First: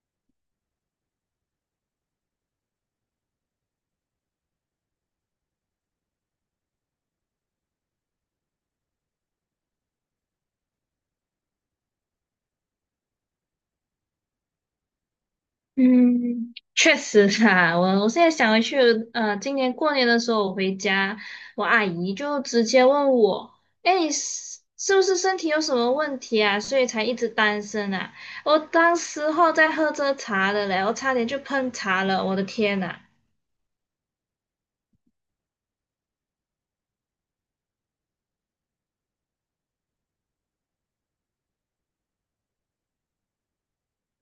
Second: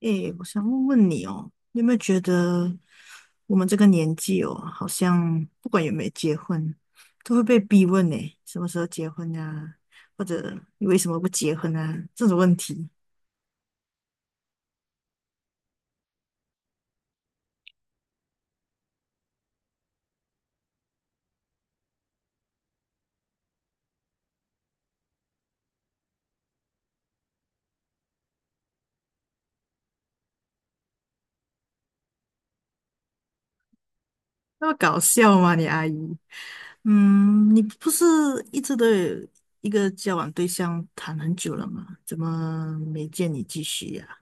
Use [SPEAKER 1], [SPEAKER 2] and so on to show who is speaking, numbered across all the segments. [SPEAKER 1] 诶，我想问问你哦，你有没有觉得我们这个年纪哦，好像不管有没有结婚，都会被逼问呢，什么时候结婚呀、或者你为什么不结婚啊？这种问题，
[SPEAKER 2] 嗯，确实啊，我现在想回去，今年过年的时候我回家，我阿姨就直接问我，哎，你是不是身体有什么问题啊？所以才一直单身啊？我当时候在喝着茶的嘞，我差点就喷茶了，我的天呐，
[SPEAKER 1] 那么搞笑吗？你阿姨，嗯，你不是一直都有一个交往对象谈很久了吗？怎么没见你继续呀、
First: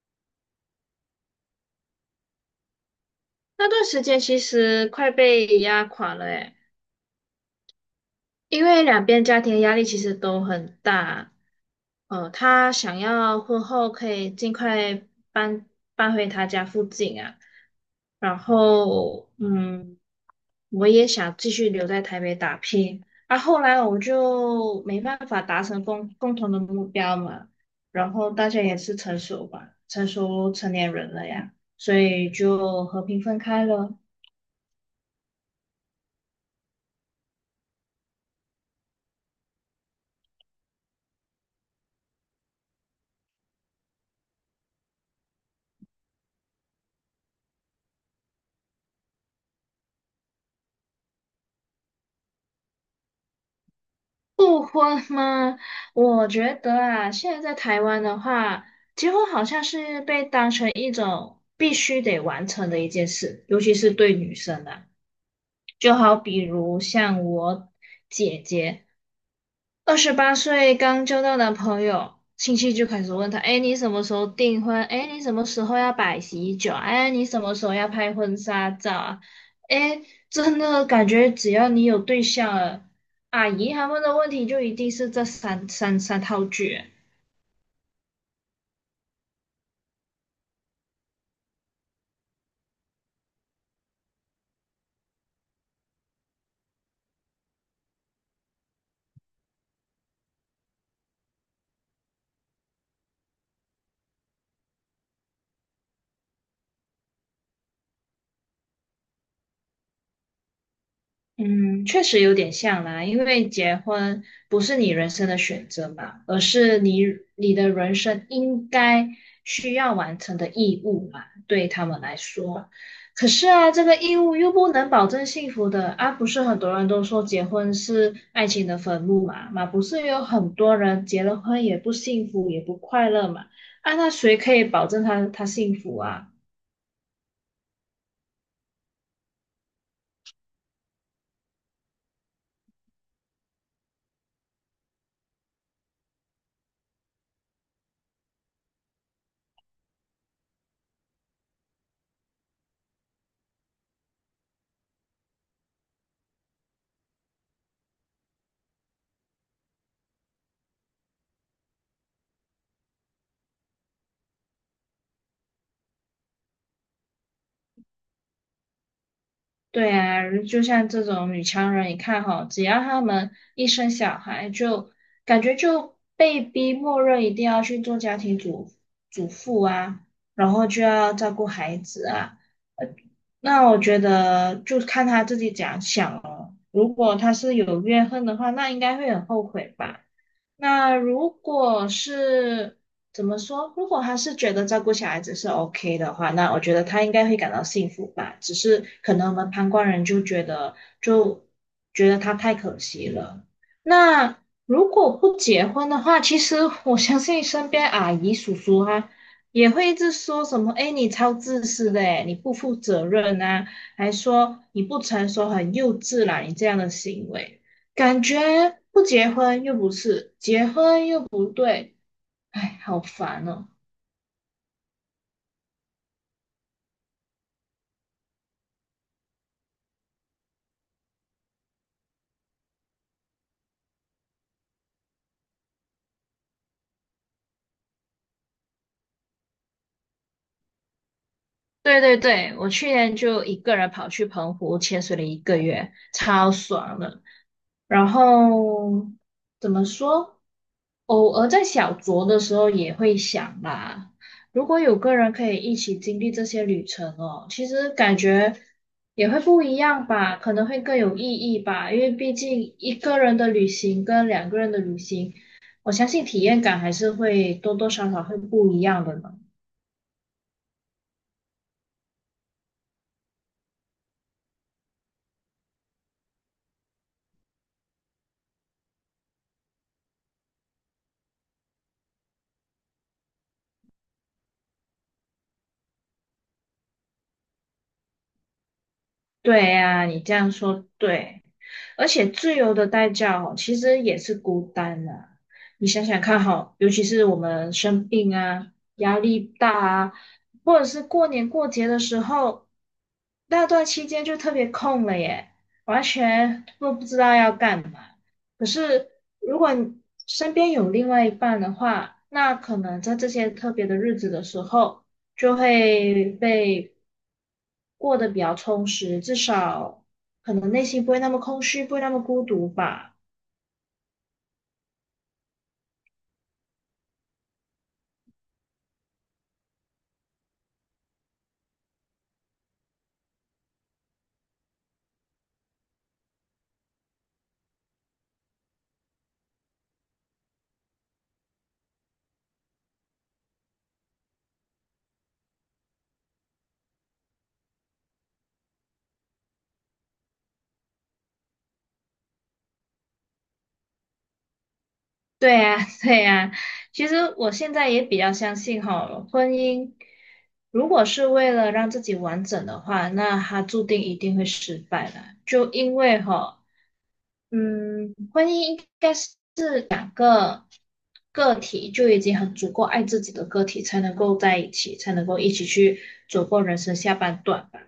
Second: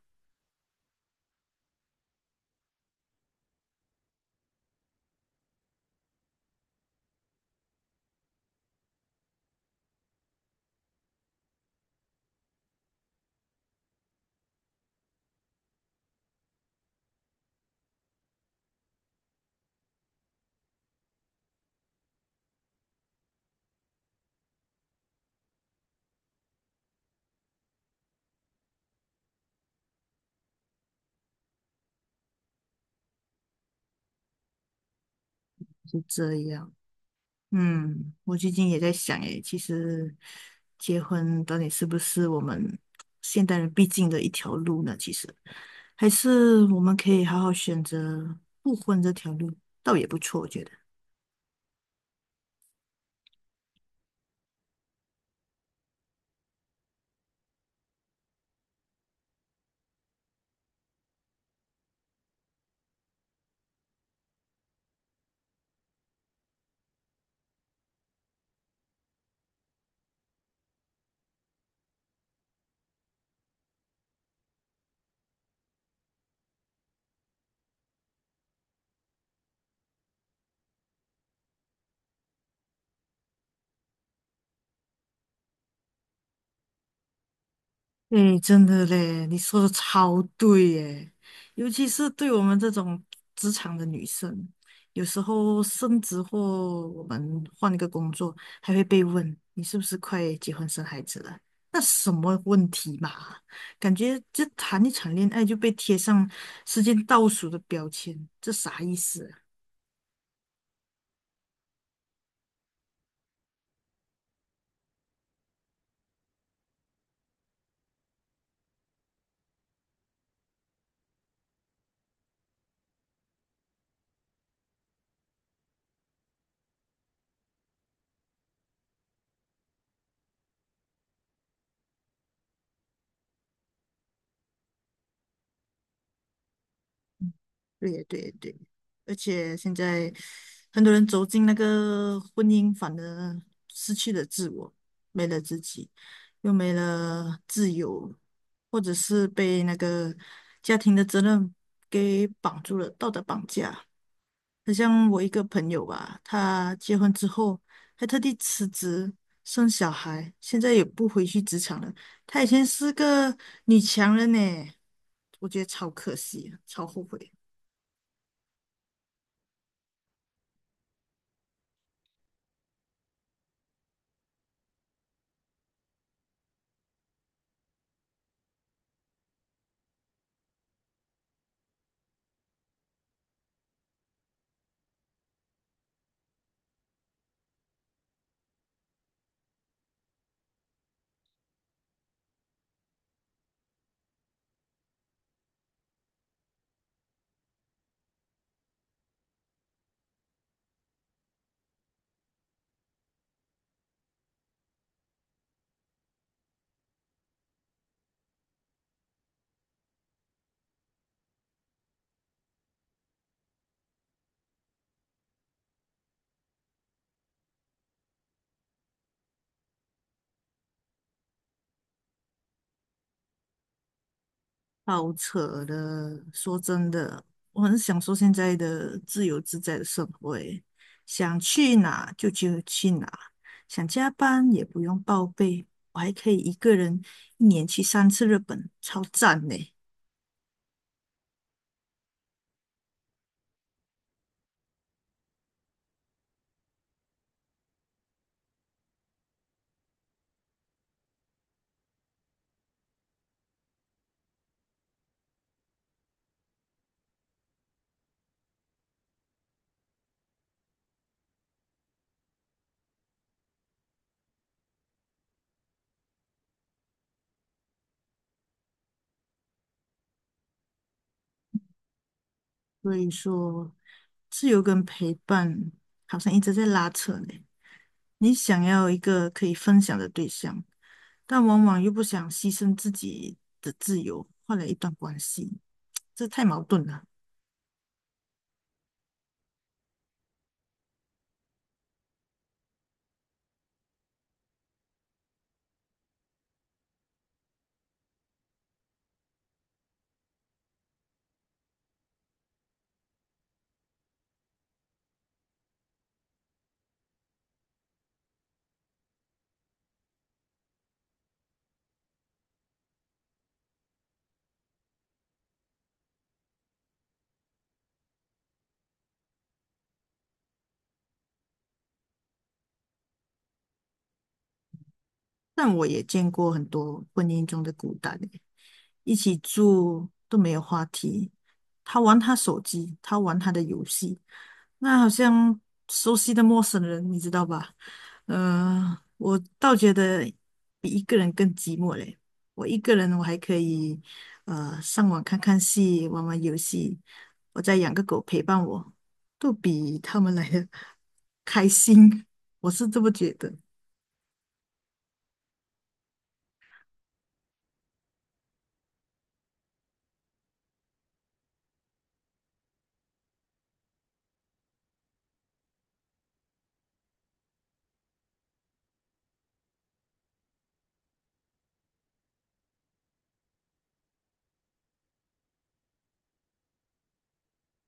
[SPEAKER 2] 那段时间其实快被压垮了诶。因为两边家庭的压力其实都很大，他想要婚后可以尽快搬搬回他家附近啊，然后嗯，我也想继续留在台北打拼，啊，后来我们就没办法达成共同的目标嘛，然后大家也是成熟吧，成熟成年人了呀，所以就和平分开了。
[SPEAKER 1] 是这样。嗯，我最近也在想，诶，其实结婚到底是不是我们现代人必经的一条路呢？其实，还是我们可以好好选择不婚这条路，倒也不错，我觉得。
[SPEAKER 2] 复婚吗？我觉得啊，现在在台湾的话，结婚好像是被当成一种必须得完成的一件事，尤其是对女生啊。就好比如像我姐姐，二十八岁刚交到男朋友，亲戚就开始问他："哎，你什么时候订婚？哎，你什么时候要摆喜酒？哎，你什么时候要拍婚纱照啊？"哎，真的感觉只要你有对象了，阿姨他们的问题就一定是这三套句。
[SPEAKER 1] 哎，真的嘞，你说的超对耶，尤其是对我们这种职场的女生，有时候升职或我们换一个工作，还会被问你是不是快结婚生孩子了？那什么问题嘛？感觉就谈一场恋爱就被贴上时间倒数的标签，这啥意思啊？
[SPEAKER 2] 嗯，确实有点像啦，因为结婚不是你人生的选择嘛，而是你的人生应该需要完成的义务嘛，对他们来说。可是啊，这个义务又不能保证幸福的啊，不是很多人都说结婚是爱情的坟墓嘛，不是有很多人结了婚也不幸福也不快乐嘛，啊，那谁可以保证他幸福啊？
[SPEAKER 1] 对对对，而且现在很多人走进那个婚姻，反而失去了自我，没了自己，又没了自由，或者是被那个家庭的责任给绑住了，道德绑架。很像我一个朋友吧，他结婚之后还特地辞职生小孩，现在也不回去职场了。她以前是个女强人呢，我觉得超可惜，超后悔。
[SPEAKER 2] 对啊，就像这种女强人，你看哈，只要她们一生小孩就，感觉就被逼默认一定要去做家庭主妇啊，然后就要照顾孩子啊。呃那我觉得就看她自己怎样想哦。如果她是有怨恨的话，那应该会很后悔吧。那如果是怎么说？如果他是觉得照顾小孩子是 OK 的话，那我觉得他应该会感到幸福吧。只是可能我们旁观人就觉得，就觉得他太可惜了。那如果不结婚的话，其实我相信身边阿姨叔叔啊，也会一直说什么："哎，你超自私的，哎，你不负责任啊，还说你不成熟，很幼稚啦，你这样的行为。"感觉不结婚又不是，结婚又不对，哎，好烦哦。
[SPEAKER 1] 好扯的，说真的，我很享受现在的自由自在的生活欸，想去哪就去哪，想加班也不用报备，我还可以一个人一年去三次日本，超赞呢。
[SPEAKER 2] 对对对，我去年就一个人跑去澎湖潜水了一个月，超爽的。然后怎么说？偶尔在小酌的时候也会想啦，如果有个人可以一起经历这些旅程哦，其实感觉也会不一样吧，可能会更有意义吧，因为毕竟一个人的旅行跟两个人的旅行，我相信体验感还是会多多少少会不一样的呢。
[SPEAKER 1] 所以说，自由跟陪伴好像一直在拉扯呢。你想要一个可以分享的对象，但往往又不想牺牲自己的自由，换来一段关系，这太矛盾了。
[SPEAKER 2] 对呀，你这样说对，而且自由的代价哦，其实也是孤单的。你想想看哈，尤其是我们生病啊、压力大啊，或者是过年过节的时候，那段期间就特别空了耶，完全都不知道要干嘛。可是如果你身边有另外一半的话，那可能在这些特别的日子的时候。就会被过得比较充实，至少可能内心不会那么空虚，不会那么孤独吧。
[SPEAKER 1] 但我也见过很多婚姻中的孤单欸，一起住都没有话题，他玩他手机，他玩他的游戏，那好像熟悉的陌生人，你知道吧？我倒觉得比一个人更寂寞嘞。我一个人我还可以上网看看戏，玩玩游戏，我再养个狗陪伴我，都比他们来的 开心，我是这么觉得。
[SPEAKER 2] 对呀，对呀，其实我现在也比较相信哈，婚姻如果是为了让自己完整的话，那它注定一定会失败的，就因为哈，嗯，婚姻应该是两个个体就已经很足够爱自己的个体才能够在一起，才能够一起去走过人生下半段吧。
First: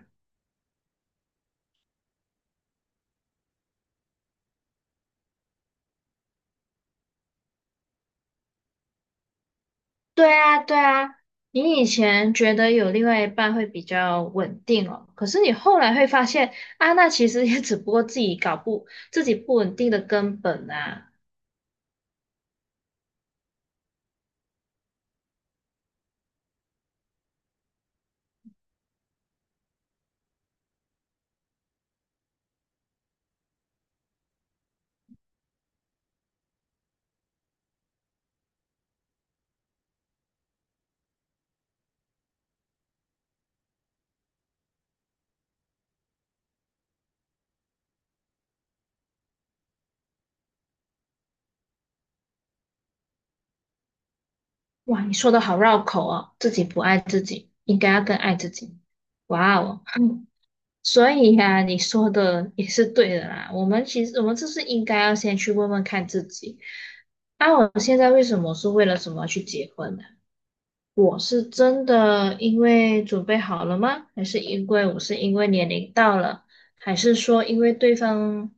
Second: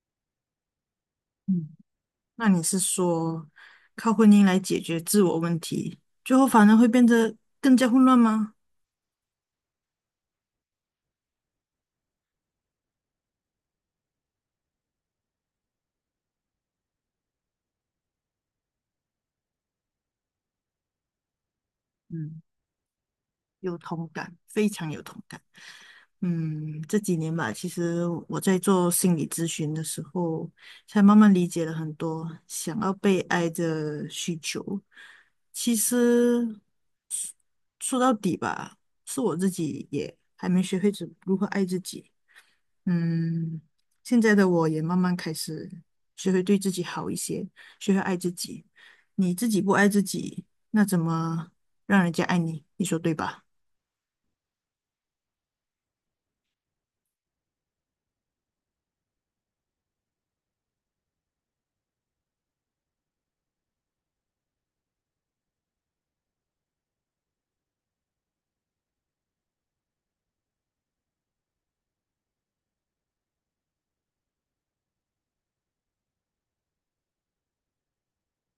[SPEAKER 1] 嗯，那你是说靠婚姻来解决自我问题，最后反而会变得更加混乱吗？
[SPEAKER 2] 对啊，对啊，你以前觉得有另外一半会比较稳定哦，可是你后来会发现啊，那其实也只不过自己搞不，自己不稳定的根本啊。
[SPEAKER 1] 嗯，有同感，非常有同感。嗯，这几年吧，其实我在做心理咨询的时候，才慢慢理解了很多想要被爱的需求。其实说到底吧，是我自己也还没学会怎如何爱自己。嗯，现在的我也慢慢开始学会对自己好一些，学会爱自己。你自己不爱自己，那怎么让人家爱你？你说对吧？
[SPEAKER 2] 哇，你说的好绕口哦，自己不爱自己，应该要更爱自己。哇哦，嗯 所以呀、你说的也是对的啦。我们其实就是应该要先去问问看自己，啊，我现在为什么是为了什么去结婚呢？我是真的因为准备好了吗？还是因为我是因为年龄到了？还是说因为对方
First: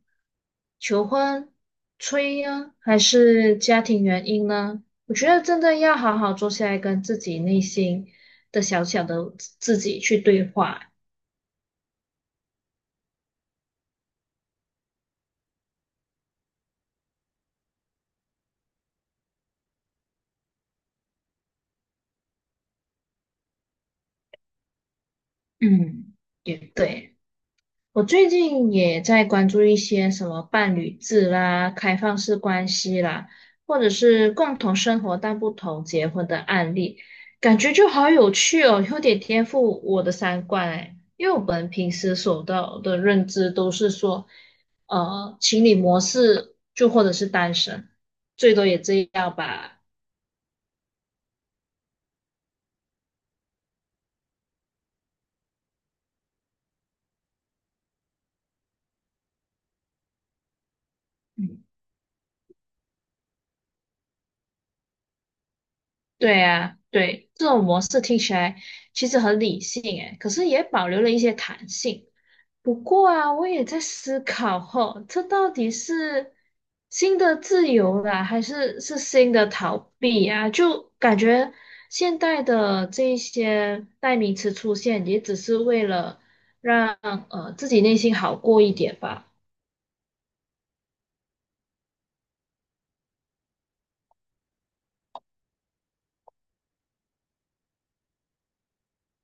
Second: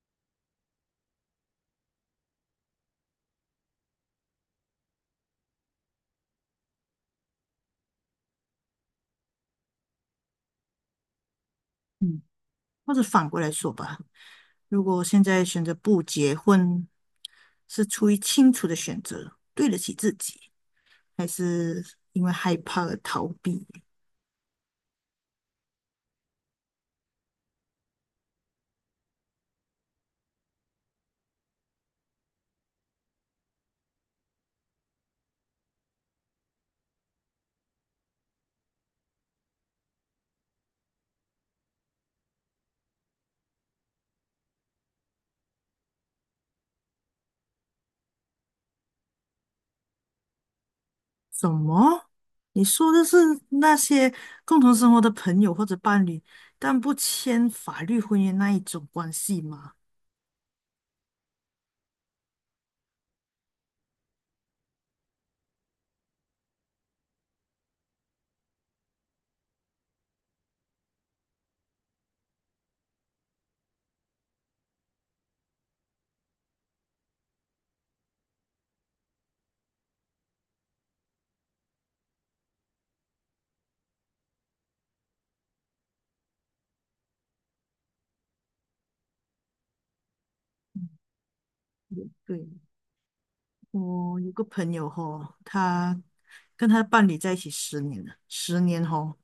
[SPEAKER 2] 求婚、催呀、还是家庭原因呢？我觉得真的要好好坐下来跟自己内心的小小的自己去对话。
[SPEAKER 1] 嗯，或者反过来说吧，如果现在选择不结婚，是出于清楚的选择，对得起自己，还是因为害怕而逃避？
[SPEAKER 2] 嗯，也对。我最近也在关注一些什么伴侣制啦、开放式关系啦，或者是共同生活但不同结婚的案例，感觉就好有趣哦，有点颠覆我的三观哎。因为我们平时所到的认知都是说，情侣模式就或者是单身，最多也这样吧。
[SPEAKER 1] 什么？你说的是那些共同生活的朋友或者伴侣，但不签法律婚姻那一种关系吗？
[SPEAKER 2] 嗯，对啊，对，这种模式听起来其实很理性哎，可是也保留了一些弹性。不过啊，我也在思考吼，这到底是新的自由啦，还是新的逃避啊？就感觉现代的这一些代名词出现，也只是为了让自己内心好过一点吧。
[SPEAKER 1] 也对，我有个朋友吼，他跟他的伴侣在一起十年了，十年吼，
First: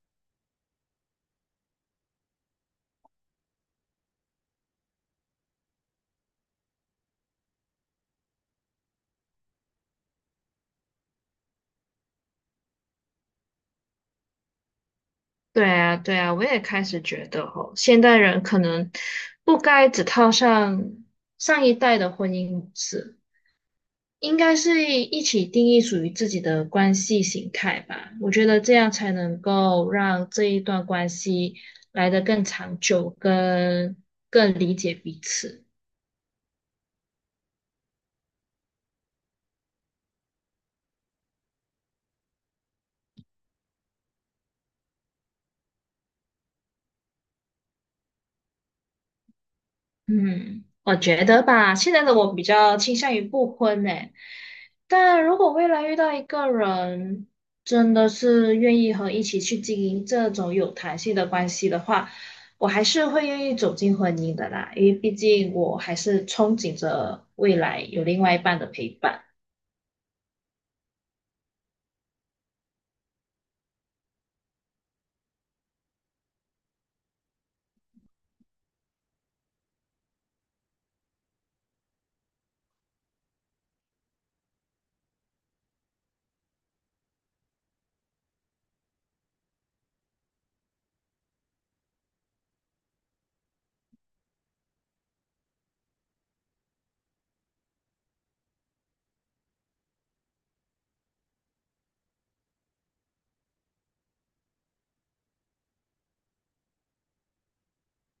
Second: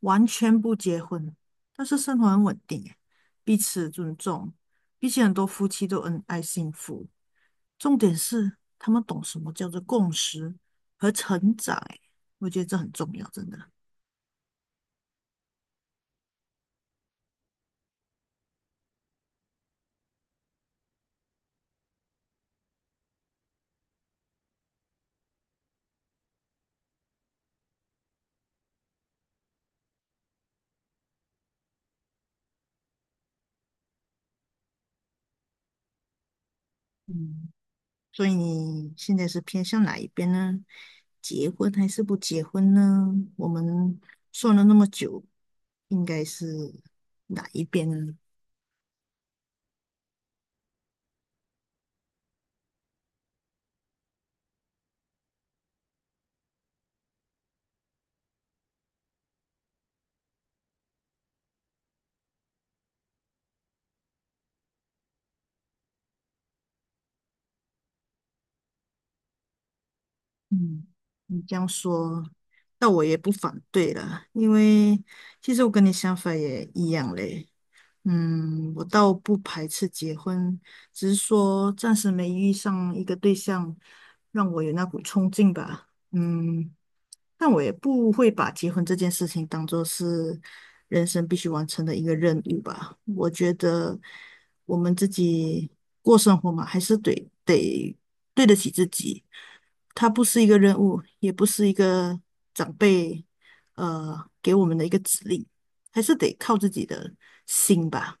[SPEAKER 1] 完全不结婚，但是生活很稳定诶，彼此尊重，比起很多夫妻都恩爱幸福。重点是他们懂什么叫做共识和成长诶，我觉得这很重要，真的。
[SPEAKER 2] 对啊，对啊，我也开始觉得吼，现代人可能不该只套上上一代的婚姻模式应该是一起定义属于自己的关系形态吧。我觉得这样才能够让这一段关系来得更长久，跟更理解彼此。
[SPEAKER 1] 嗯。所以你现在是偏向哪一边呢？结婚还是不结婚呢？我们算了那么久，应该是哪一边呢？
[SPEAKER 2] 嗯，我觉得吧，现在的我比较倾向于不婚呢。但如果未来遇到一个人，真的是愿意和一起去经营这种有弹性的关系的话，我还是会愿意走进婚姻的啦，因为毕竟我还是憧憬着未来有另外一半的陪伴。
[SPEAKER 1] 嗯，你这样说，那我也不反对了，因为其实我跟你想法也一样嘞。嗯，我倒不排斥结婚，只是说暂时没遇上一个对象，让我有那股冲劲吧。嗯，但我也不会把结婚这件事情当做是人生必须完成的一个任务吧。我觉得我们自己过生活嘛，还是得对得起自己。它不是一个任务，也不是一个长辈给我们的一个指令，还是得靠自己的心吧。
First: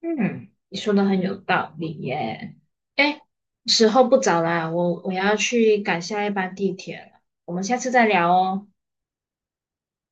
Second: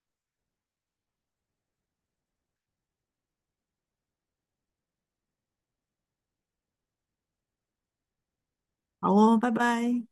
[SPEAKER 2] 嗯，你说的很有道理耶。哎，时候不早啦，我要去赶下一班地铁了，我们下次再聊哦。
[SPEAKER 1] 好哦，拜拜。